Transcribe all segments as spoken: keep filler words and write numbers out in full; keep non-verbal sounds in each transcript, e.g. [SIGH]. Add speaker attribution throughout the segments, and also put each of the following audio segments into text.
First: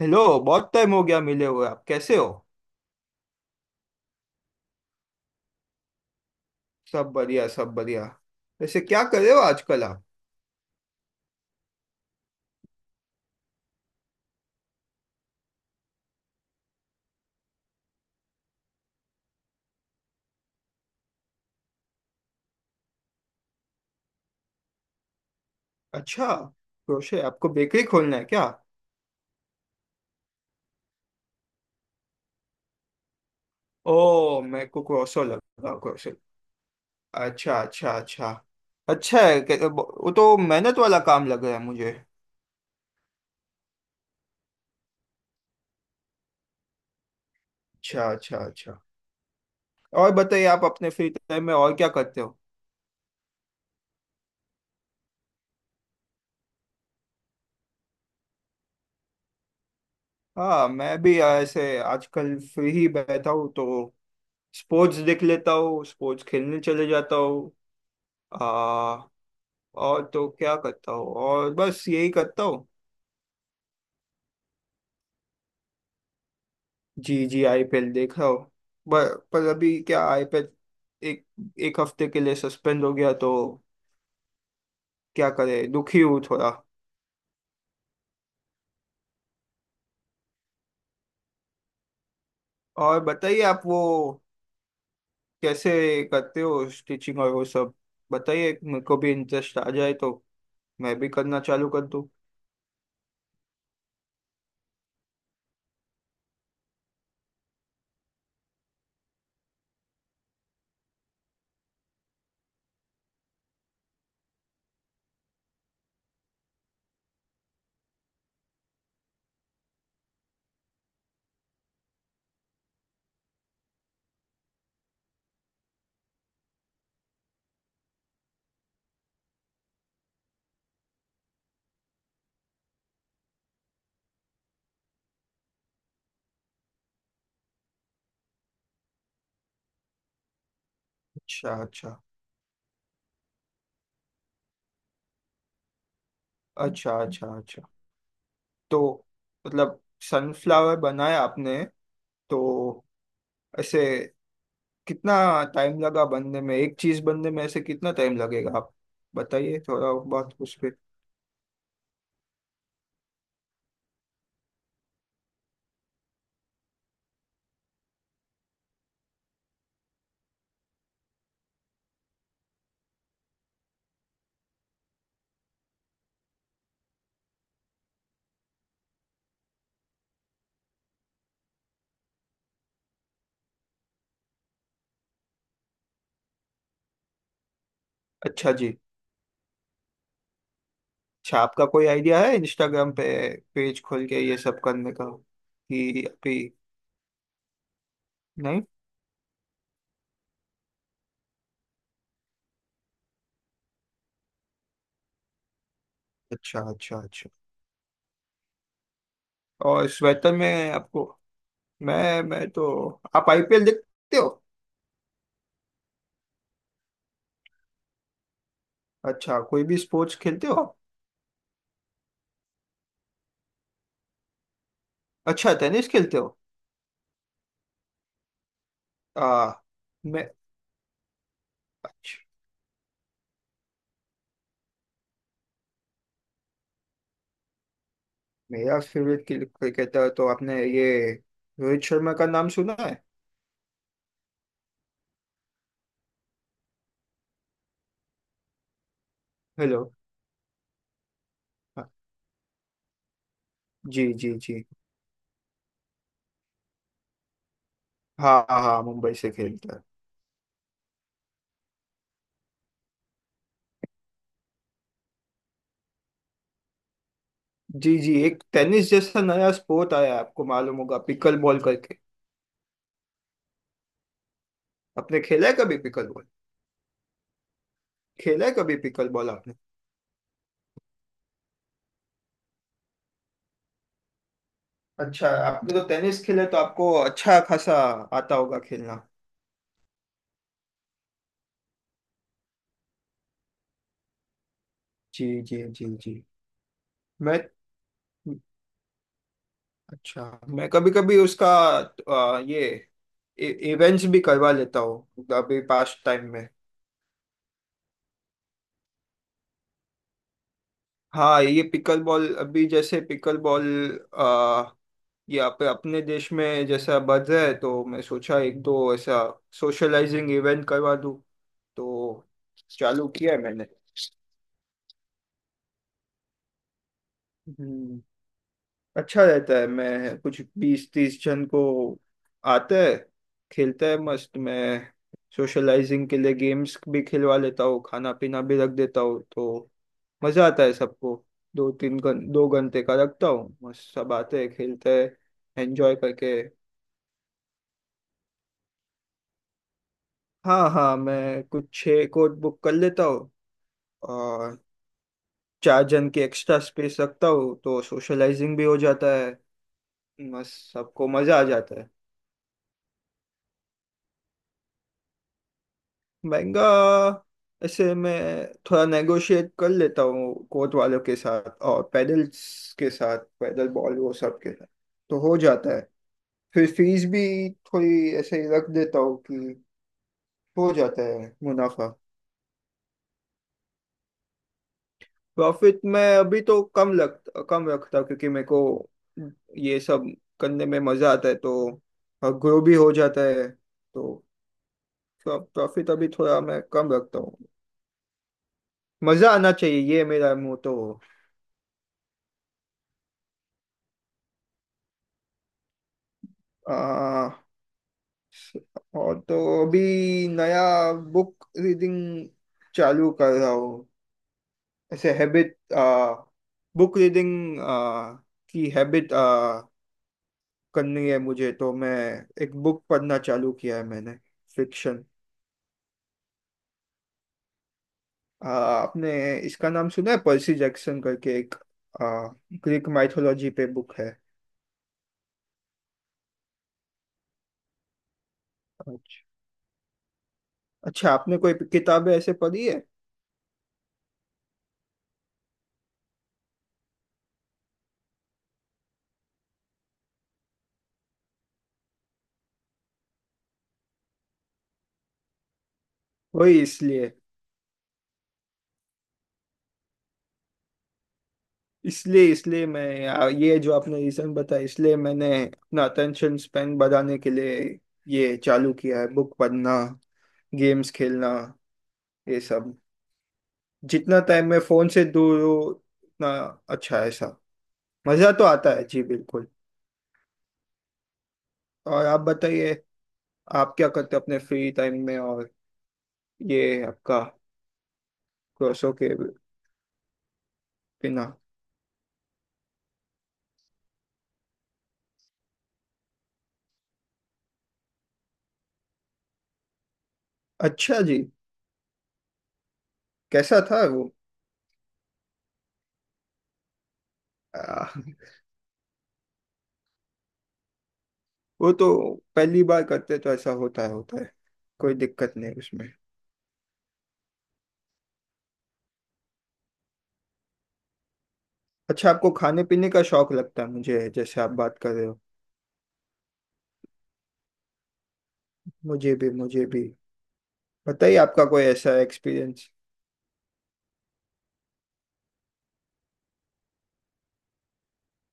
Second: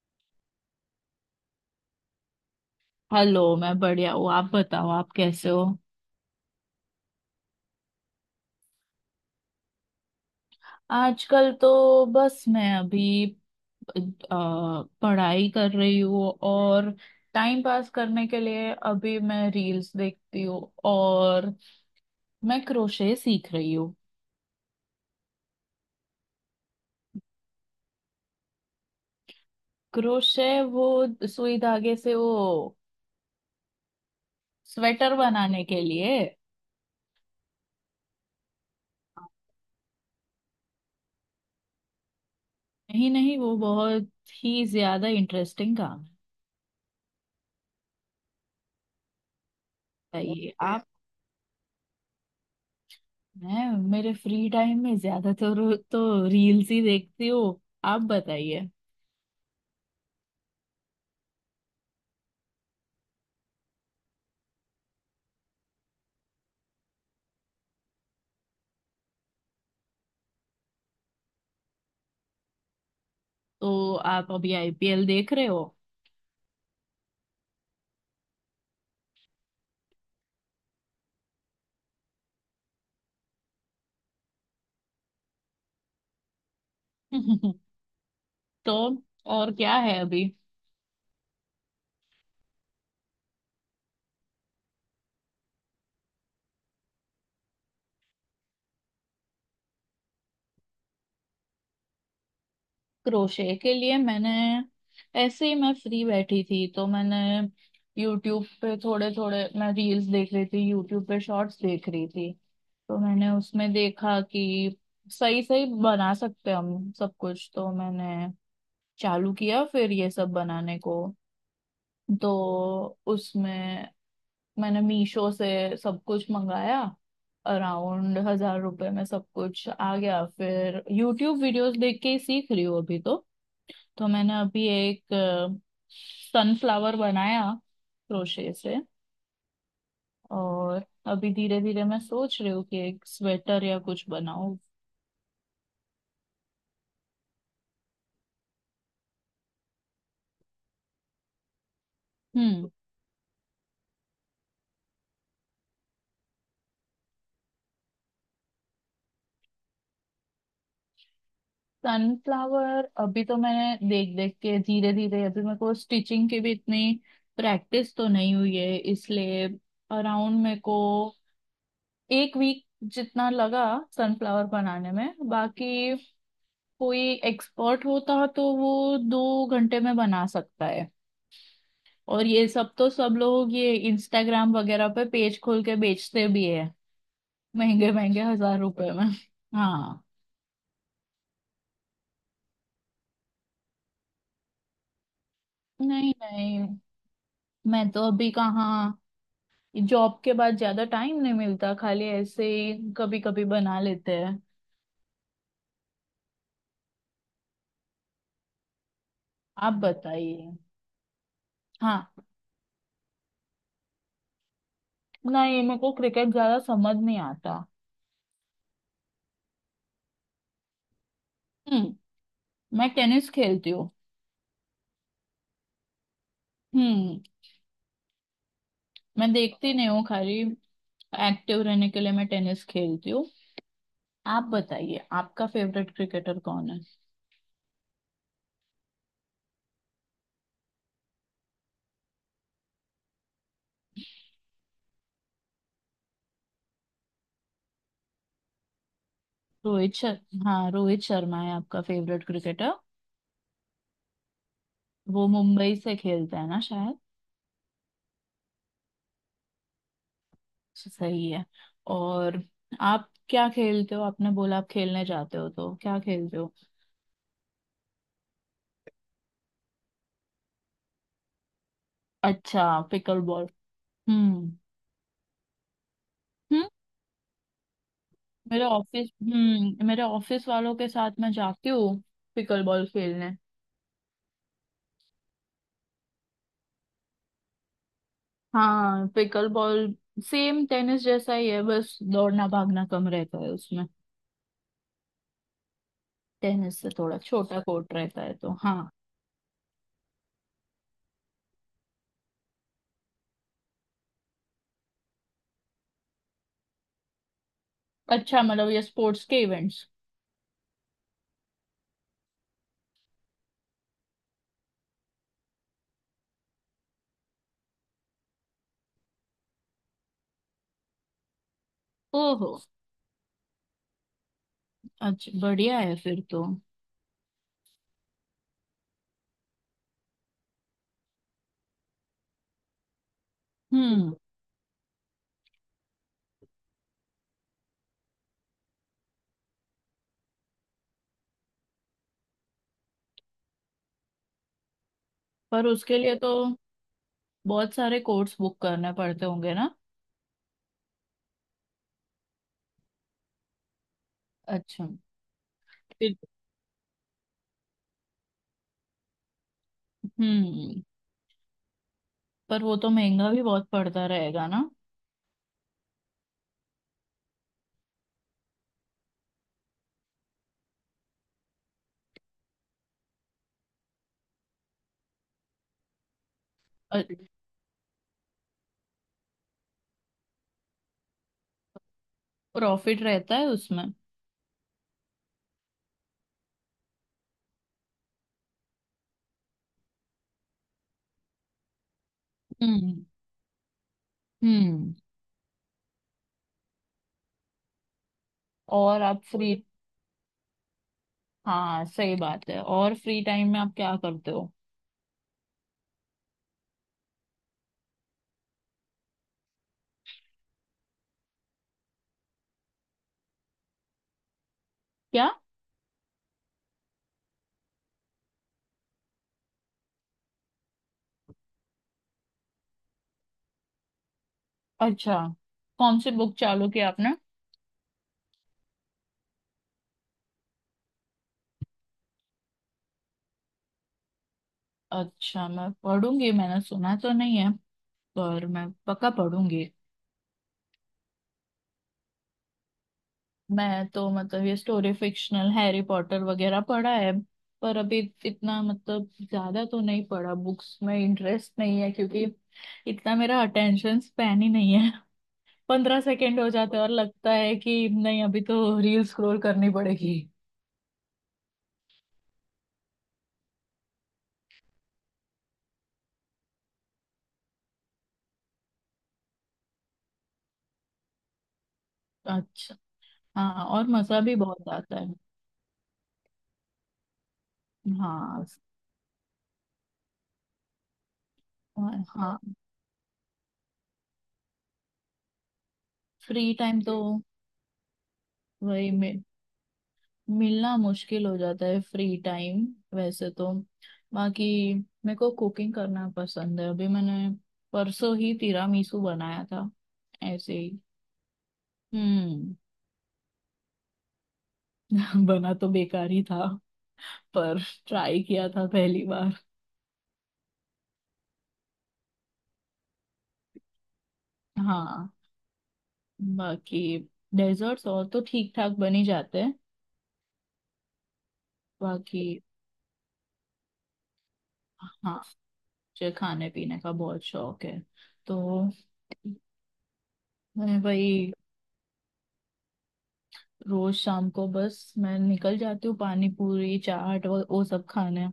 Speaker 1: Hello, बहुत time हो गया मिले हुए। आप कैसे हो?
Speaker 2: हेलो, मैं बढ़िया हूँ। आप बताओ आप कैसे हो।
Speaker 1: सब बढ़िया, सब बढ़िया। वैसे क्या कर रहे हो आजकल आप?
Speaker 2: आजकल तो बस मैं अभी अ, पढ़ाई कर रही हूँ, और टाइम पास करने के लिए अभी मैं रील्स देखती हूँ। और मैं क्रोशे सीख रही हूँ।
Speaker 1: अच्छा। क्रोशे? आपको बेकरी खोलना है क्या?
Speaker 2: क्रोशे, वो सुई धागे से वो
Speaker 1: ओ, मेरे को
Speaker 2: स्वेटर
Speaker 1: क्रोशो
Speaker 2: बनाने
Speaker 1: लगा।
Speaker 2: के लिए।
Speaker 1: अच्छा, अच्छा, अच्छा। अच्छा है कि- वो तो मेहनत वाला काम लग रहा है मुझे।
Speaker 2: नहीं नहीं, वो बहुत ही ज्यादा इंटरेस्टिंग काम है।
Speaker 1: अच्छा, अच्छा, अच्छा। और बताइए,
Speaker 2: बताइए।
Speaker 1: आप अपने फ्री टाइम में और क्या करते हो?
Speaker 2: मैं मेरे फ्री टाइम में ज्यादातर तो रील्स ही देखती हूँ। आप बताइए।
Speaker 1: हाँ, मैं भी ऐसे आजकल फ्री ही बैठा हूँ, तो स्पोर्ट्स देख लेता हूँ, स्पोर्ट्स खेलने चले जाता हूँ। आ, और तो क्या करता हूँ, और बस यही करता हूँ।
Speaker 2: तो आप अभी आईपीएल देख रहे हो?
Speaker 1: जी जी, आईपीएल देख रहा हूँ। पर, पर अभी क्या, आईपीएल एक एक हफ्ते के लिए सस्पेंड हो गया, तो क्या करे, दुखी हूँ थोड़ा।
Speaker 2: [LAUGHS] तो और क्या है अभी?
Speaker 1: और बताइए, आप वो कैसे करते हो स्टिचिंग और वो सब? बताइए, मेरे को भी इंटरेस्ट आ जाए तो मैं भी करना चालू कर दूं।
Speaker 2: क्रोशे के लिए मैंने, ऐसे ही मैं फ्री बैठी थी तो मैंने यूट्यूब पे थोड़े थोड़े मैं रील्स देख रही थी, यूट्यूब पे शॉर्ट्स देख रही थी। तो मैंने उसमें देखा कि सही सही बना सकते हैं हम सब कुछ, तो मैंने चालू किया फिर ये सब बनाने को। तो उसमें मैंने मीशो से सब कुछ मंगाया, अराउंड हजार रुपए में सब कुछ आ गया, फिर यूट्यूब वीडियोस देख के ही सीख रही हूँ अभी तो। तो मैंने अभी एक सनफ्लावर बनाया क्रोशे से। और अभी
Speaker 1: अच्छा,
Speaker 2: धीरे धीरे
Speaker 1: अच्छा,
Speaker 2: मैं सोच रही हूँ कि एक स्वेटर या कुछ बनाऊं।
Speaker 1: अच्छा। अच्छा, अच्छा। तो मतलब, सनफ्लावर बनाया आपने, तो
Speaker 2: हम्म।
Speaker 1: ऐसे कितना टाइम लगा बनने में? एक चीज बनने में ऐसे कितना टाइम लगेगा, आप बताइए थोड़ा बहुत उस पे।
Speaker 2: सनफ्लावर अभी तो मैंने देख देख के धीरे धीरे, अभी मेरे को स्टिचिंग की भी इतनी प्रैक्टिस तो नहीं हुई है, इसलिए अराउंड मेरे को एक वीक जितना लगा सनफ्लावर बनाने में। बाकी कोई एक्सपर्ट होता तो वो दो घंटे में बना सकता है। और ये सब तो सब लोग ये इंस्टाग्राम वगैरह पे पेज खोल के बेचते भी है, महंगे महंगे
Speaker 1: अच्छा
Speaker 2: हजार
Speaker 1: जी।
Speaker 2: रुपए में। हाँ।
Speaker 1: अच्छा, आपका कोई आइडिया है इंस्टाग्राम पे पेज खोल के ये सब करने का, कि
Speaker 2: नहीं
Speaker 1: अभी?
Speaker 2: नहीं, मैं तो अभी
Speaker 1: नहीं।
Speaker 2: कहाँ। जॉब के बाद ज्यादा टाइम नहीं मिलता, खाली ऐसे ही कभी कभी बना लेते हैं।
Speaker 1: अच्छा, अच्छा, अच्छा।
Speaker 2: आप
Speaker 1: और स्वेटर
Speaker 2: बताइए।
Speaker 1: में आपको...
Speaker 2: हाँ।
Speaker 1: मैं मैं तो, आप आईपीएल देखते हो?
Speaker 2: ना, ये मेरे को क्रिकेट ज्यादा समझ नहीं आता।
Speaker 1: अच्छा, कोई भी स्पोर्ट्स खेलते हो आप?
Speaker 2: हम्म। मैं टेनिस खेलती हूँ।
Speaker 1: अच्छा, टेनिस खेलते हो।
Speaker 2: हम्म। मैं
Speaker 1: आ,
Speaker 2: देखती नहीं हूँ,
Speaker 1: मैं...
Speaker 2: खाली एक्टिव रहने के लिए
Speaker 1: अच्छा।
Speaker 2: मैं टेनिस खेलती हूँ। आप बताइए, आपका फेवरेट क्रिकेटर कौन है?
Speaker 1: मेरा फेवरेट क्रिकेटर तो, आपने ये रोहित शर्मा का नाम सुना है? हेलो?
Speaker 2: रोहित शर्मा। हाँ, रोहित शर्मा है आपका
Speaker 1: हाँ,
Speaker 2: फेवरेट क्रिकेटर।
Speaker 1: जी जी जी।
Speaker 2: वो मुंबई से खेलता है ना शायद।
Speaker 1: हाँ हाँ हाँ, मुंबई से खेलता है।
Speaker 2: सही है। और आप क्या खेलते हो? आपने बोला आप खेलने जाते हो, तो क्या खेलते हो?
Speaker 1: जी जी, एक टेनिस जैसा नया स्पोर्ट आया है, आपको मालूम होगा, पिकल बॉल करके।
Speaker 2: अच्छा, पिकल बॉल। हम्म।
Speaker 1: आपने खेला है कभी पिकल बॉल?
Speaker 2: हम्म।
Speaker 1: खेला है
Speaker 2: मेरे
Speaker 1: कभी
Speaker 2: ऑफिस
Speaker 1: पिकल बॉल?
Speaker 2: हम्म मेरे ऑफिस वालों के साथ मैं जाती हूँ पिकल बॉल खेलने।
Speaker 1: अच्छा, आपने तो टेनिस खेले तो आपको अच्छा खासा आता होगा खेलना।
Speaker 2: हाँ, पिकल बॉल सेम टेनिस जैसा ही है, बस दौड़ना भागना कम रहता है उसमें।
Speaker 1: जी जी जी जी।
Speaker 2: टेनिस से थोड़ा
Speaker 1: मैं...
Speaker 2: छोटा कोर्ट रहता है, तो हाँ।
Speaker 1: अच्छा, मैं कभी कभी उसका आ, ये इवेंट्स भी करवा लेता हूँ अभी पास टाइम में।
Speaker 2: अच्छा, मतलब ये स्पोर्ट्स के इवेंट्स।
Speaker 1: हाँ, ये पिकल बॉल, अभी जैसे पिकल बॉल, आ, ये आप अपने देश में जैसा बढ़ रहा है, तो मैं सोचा एक दो ऐसा सोशलाइजिंग इवेंट करवा दूँ, तो
Speaker 2: ओहो।
Speaker 1: चालू किया है मैंने।
Speaker 2: अच्छा, बढ़िया है फिर तो।
Speaker 1: हम्म। अच्छा रहता है, मैं कुछ बीस तीस जन को आते हैं, खेलते हैं
Speaker 2: हम्म।
Speaker 1: मस्त। मैं सोशलाइजिंग के लिए गेम्स भी खिलवा लेता हूँ, खाना पीना भी रख देता हूँ, तो मज़ा आता है सबको। दो तीन घं दो घंटे का रखता हूँ, मस्त सब आते हैं, खेलते हैं,
Speaker 2: पर
Speaker 1: एंजॉय
Speaker 2: उसके लिए तो
Speaker 1: करके।
Speaker 2: बहुत सारे कोर्स बुक करने पड़ते होंगे ना।
Speaker 1: हाँ हाँ, मैं कुछ छः कोड बुक कर लेता हूँ और
Speaker 2: अच्छा।
Speaker 1: चार जन
Speaker 2: फिर-
Speaker 1: की एक्स्ट्रा स्पेस रखता हूँ, तो सोशलाइजिंग भी हो जाता है, मस्त
Speaker 2: हम्म।
Speaker 1: सबको मज़ा आ जाता है।
Speaker 2: पर वो तो महंगा भी बहुत पड़ता रहेगा ना।
Speaker 1: महंगा? ऐसे मैं थोड़ा नेगोशिएट कर लेता हूँ कोर्ट वालों के साथ और पैडल्स के साथ, पैडल बॉल, वो सब के साथ, तो हो जाता है। फिर फीस भी थोड़ी ऐसे ही रख देता हूँ, कि हो जाता है मुनाफा।
Speaker 2: प्रॉफिट रहता है उसमें।
Speaker 1: प्रॉफिट, मैं अभी तो कम लग कम रखता हूँ, क्योंकि मेरे को ये सब करने में मज़ा आता है, तो ग्रो भी हो
Speaker 2: हम्म।
Speaker 1: जाता है, तो
Speaker 2: हम्म।
Speaker 1: प्रॉफिट अभी थोड़ा मैं कम रखता हूँ।
Speaker 2: और आप
Speaker 1: मज़ा आना
Speaker 2: फ्री।
Speaker 1: चाहिए, ये मेरा मोटो।
Speaker 2: हाँ, सही बात है, और फ्री टाइम में आप क्या करते हो?
Speaker 1: आ, और तो अभी नया बुक रीडिंग चालू कर रहा हूँ, ऐसे
Speaker 2: क्या?
Speaker 1: हैबिट। बुक रीडिंग की हैबिट करनी है मुझे, तो मैं एक बुक पढ़ना चालू किया है मैंने, फिक्शन।
Speaker 2: अच्छा, कौन सी बुक चालू की आपने?
Speaker 1: आपने इसका नाम सुना है, पर्सी जैक्सन करके? एक ग्रीक माइथोलॉजी पे बुक है।
Speaker 2: अच्छा, मैं पढ़ूंगी, मैंने सुना तो नहीं है पर मैं पक्का
Speaker 1: अच्छा।
Speaker 2: पढ़ूंगी।
Speaker 1: अच्छा, आपने कोई किताबें ऐसे पढ़ी है?
Speaker 2: मैं तो मतलब ये स्टोरी फिक्शनल हैरी पॉटर वगैरह पढ़ा है, पर अभी इतना मतलब ज्यादा तो नहीं पढ़ा, बुक्स में इंटरेस्ट नहीं है क्योंकि इतना मेरा अटेंशन स्पैन ही नहीं है। [LAUGHS] पंद्रह सेकेंड हो
Speaker 1: वही,
Speaker 2: जाते हैं और
Speaker 1: इसलिए
Speaker 2: लगता है कि नहीं, अभी तो रील स्क्रॉल करनी पड़ेगी।
Speaker 1: इसलिए इसलिए मैं, आ, ये जो आपने रीजन बताया, इसलिए मैंने अपना अटेंशन स्पेन बढ़ाने के लिए ये चालू किया है, बुक पढ़ना, गेम्स खेलना, ये
Speaker 2: अच्छा।
Speaker 1: सब।
Speaker 2: हाँ, और
Speaker 1: जितना
Speaker 2: मजा भी
Speaker 1: टाइम मैं
Speaker 2: बहुत
Speaker 1: फोन
Speaker 2: आता
Speaker 1: से
Speaker 2: है।
Speaker 1: दूर हूँ, उतना अच्छा है सब। मजा
Speaker 2: हाँ।
Speaker 1: तो आता है जी, बिल्कुल। और आप
Speaker 2: हाँ।
Speaker 1: बताइए, आप क्या करते हो अपने फ्री टाइम में, और
Speaker 2: फ्री टाइम
Speaker 1: ये
Speaker 2: तो
Speaker 1: आपका
Speaker 2: वही
Speaker 1: कोर्सों के
Speaker 2: मे- मिलना
Speaker 1: बिना?
Speaker 2: मुश्किल हो जाता है फ्री टाइम। वैसे तो बाकी मेरे को कुकिंग करना पसंद है, अभी मैंने परसों ही तिरामिसू बनाया था ऐसे ही।
Speaker 1: अच्छा जी।
Speaker 2: हम्म।
Speaker 1: कैसा था वो?
Speaker 2: [LAUGHS] बना तो बेकार ही था, पर
Speaker 1: आ,
Speaker 2: ट्राई किया था पहली बार।
Speaker 1: वो तो पहली बार करते तो ऐसा होता है, होता है। कोई
Speaker 2: हाँ,
Speaker 1: दिक्कत नहीं उसमें।
Speaker 2: बाकी डेजर्ट्स और तो ठीक ठाक बन ही जाते हैं।
Speaker 1: अच्छा,
Speaker 2: बाकी।
Speaker 1: आपको खाने पीने का शौक लगता है, मुझे जैसे आप बात कर रहे
Speaker 2: हाँ,
Speaker 1: हो।
Speaker 2: मुझे खाने पीने का बहुत शौक है। तो
Speaker 1: मुझे भी, मुझे भी।
Speaker 2: मैं
Speaker 1: बताइए,
Speaker 2: वही
Speaker 1: आपका कोई ऐसा एक्सपीरियंस?
Speaker 2: रोज शाम को बस मैं निकल जाती हूँ, पानी पूरी चाट वो, वो सब खाने।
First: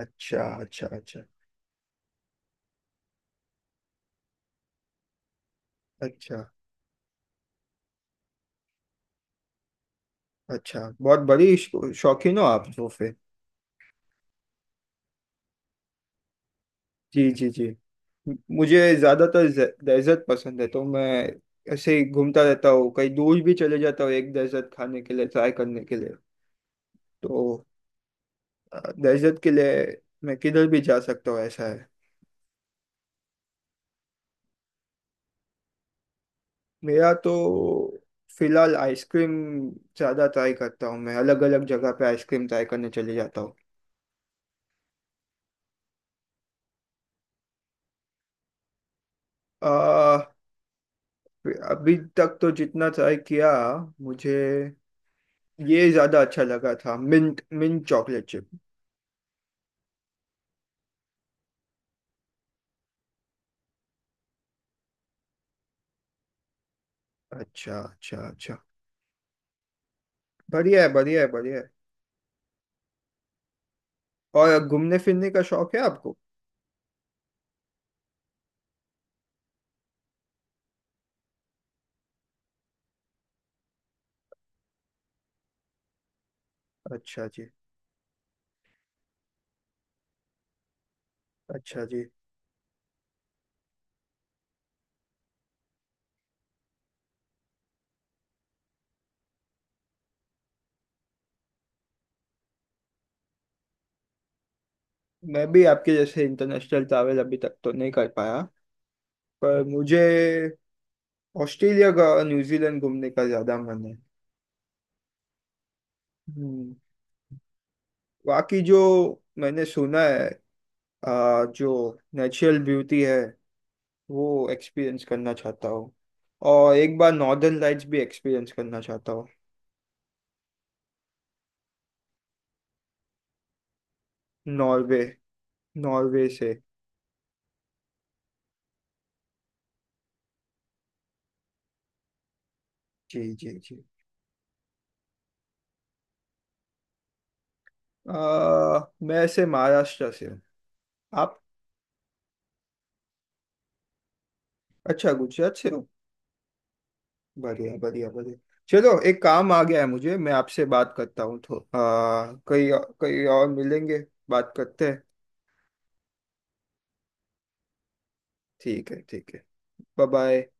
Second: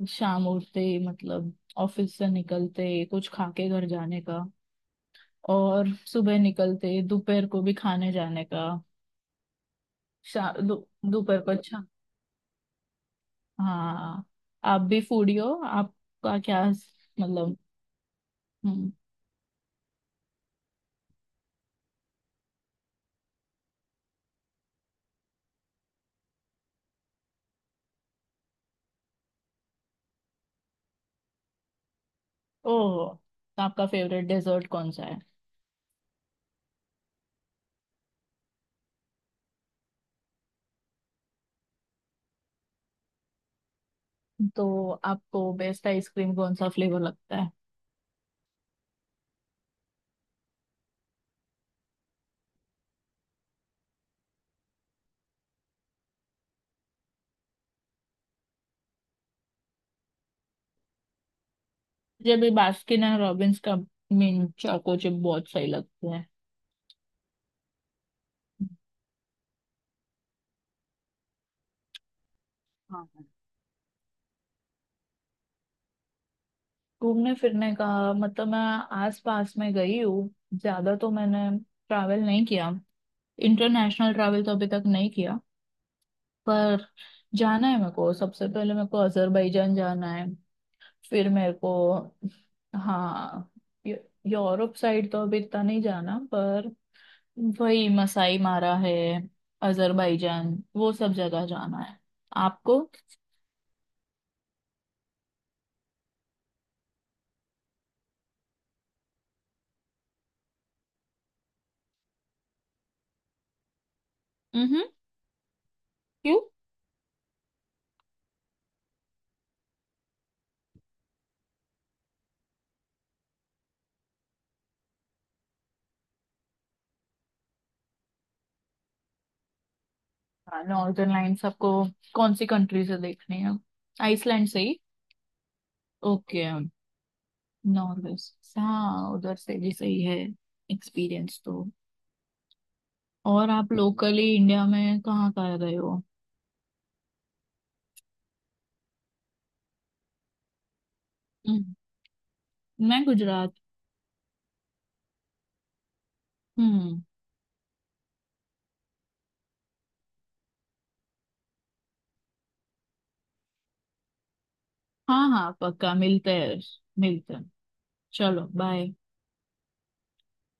Speaker 1: अच्छा,
Speaker 2: शाम उठते
Speaker 1: अच्छा,
Speaker 2: ही
Speaker 1: अच्छा।
Speaker 2: मतलब ऑफिस से निकलते ही कुछ खा के घर जाने का, और सुबह
Speaker 1: अच्छा,
Speaker 2: निकलते ही दोपहर को भी खाने जाने का। शा
Speaker 1: अच्छा,
Speaker 2: दो-
Speaker 1: बहुत
Speaker 2: दोपहर को।
Speaker 1: बड़ी
Speaker 2: अच्छा।
Speaker 1: शौ- शौकीन हो आप सोफे।
Speaker 2: हाँ। आप भी फूडी हो? आपका क्या
Speaker 1: जी जी
Speaker 2: मतलब?
Speaker 1: जी। म-
Speaker 2: हम्म।
Speaker 1: मुझे ज्यादातर डेजर्ट पसंद है, तो मैं ऐसे ही घूमता रहता हूँ, कहीं दूर भी चले जाता हूँ एक डेजर्ट खाने के लिए, ट्राई करने के लिए। तो डेजर्ट के लिए मैं किधर भी जा सकता हूँ, ऐसा है।
Speaker 2: ओह, तो आपका फेवरेट डेजर्ट कौन सा है?
Speaker 1: मेरा तो फिलहाल आइसक्रीम ज़्यादा ट्राई करता हूँ, मैं अलग अलग जगह पे आइसक्रीम ट्राई करने चले जाता हूँ।
Speaker 2: तो आपको बेस्ट आइसक्रीम कौन सा फ्लेवर लगता है?
Speaker 1: आ, अभी तक तो जितना ट्राई किया, मुझे ये ज़्यादा अच्छा लगा था, मिंट मिंट चॉकलेट चिप।
Speaker 2: मुझे भी बास्किन एंड रॉबिन्स का मिंट चोको चिप बहुत सही लगते हैं।
Speaker 1: अच्छा, अच्छा, अच्छा, बढ़िया है, बढ़िया है, बढ़िया है।
Speaker 2: हाँ।
Speaker 1: और घूमने फिरने का शौक है आपको?
Speaker 2: घूमने फिरने का मतलब मैं आस पास में गई हूँ, ज्यादा तो मैंने ट्रैवल नहीं किया, इंटरनेशनल ट्रैवल तो अभी तक नहीं किया। पर
Speaker 1: अच्छा जी।
Speaker 2: जाना है मेरे को, सबसे पहले मेरे को अजरबैजान जाना है, फिर मेरे को।
Speaker 1: अच्छा जी,
Speaker 2: हाँ। यू- यूरोप साइड तो अभी इतना नहीं जाना, पर वही मसाई मारा है, अजरबैजान वो सब जगह जाना है आपको।
Speaker 1: मैं भी आपके जैसे इंटरनेशनल ट्रैवल अभी तक तो नहीं कर पाया, पर मुझे ऑस्ट्रेलिया का, न्यूजीलैंड घूमने का ज़्यादा मन है।
Speaker 2: क्यों?
Speaker 1: हम्म। बाकी जो मैंने सुना है, आ, जो नेचुरल ब्यूटी है, वो एक्सपीरियंस करना चाहता हूँ। और एक बार नॉर्दर्न लाइट्स भी एक्सपीरियंस करना चाहता हूँ।
Speaker 2: हाँ, नॉर्दर्न लाइन्स आपको कौन सी कंट्री से देखनी है? आइसलैंड से ही?
Speaker 1: नॉर्वे नॉर्वे
Speaker 2: ओके,
Speaker 1: से।
Speaker 2: नॉर्वे से, हाँ उधर से भी सही है एक्सपीरियंस तो।
Speaker 1: जी
Speaker 2: और
Speaker 1: जी
Speaker 2: आप
Speaker 1: जी।
Speaker 2: लोकली इंडिया में कहाँ कहाँ गए हो?
Speaker 1: आ, मैं से महाराष्ट्र से हूँ। आप?
Speaker 2: हम्म, मैं गुजरात।
Speaker 1: अच्छा, गुजरात से हो।
Speaker 2: हम्म।
Speaker 1: बढ़िया, बढ़िया, बढ़िया। चलो, एक काम आ गया है मुझे, मैं आपसे बात करता हूँ तो, आ, कहीं कहीं और मिलेंगे, बात करते हैं।
Speaker 2: हाँ हाँ, पक्का मिलते हैं। मिलते हैं। चलो,
Speaker 1: ठीक
Speaker 2: बाय।
Speaker 1: है, ठीक है। Bye bye.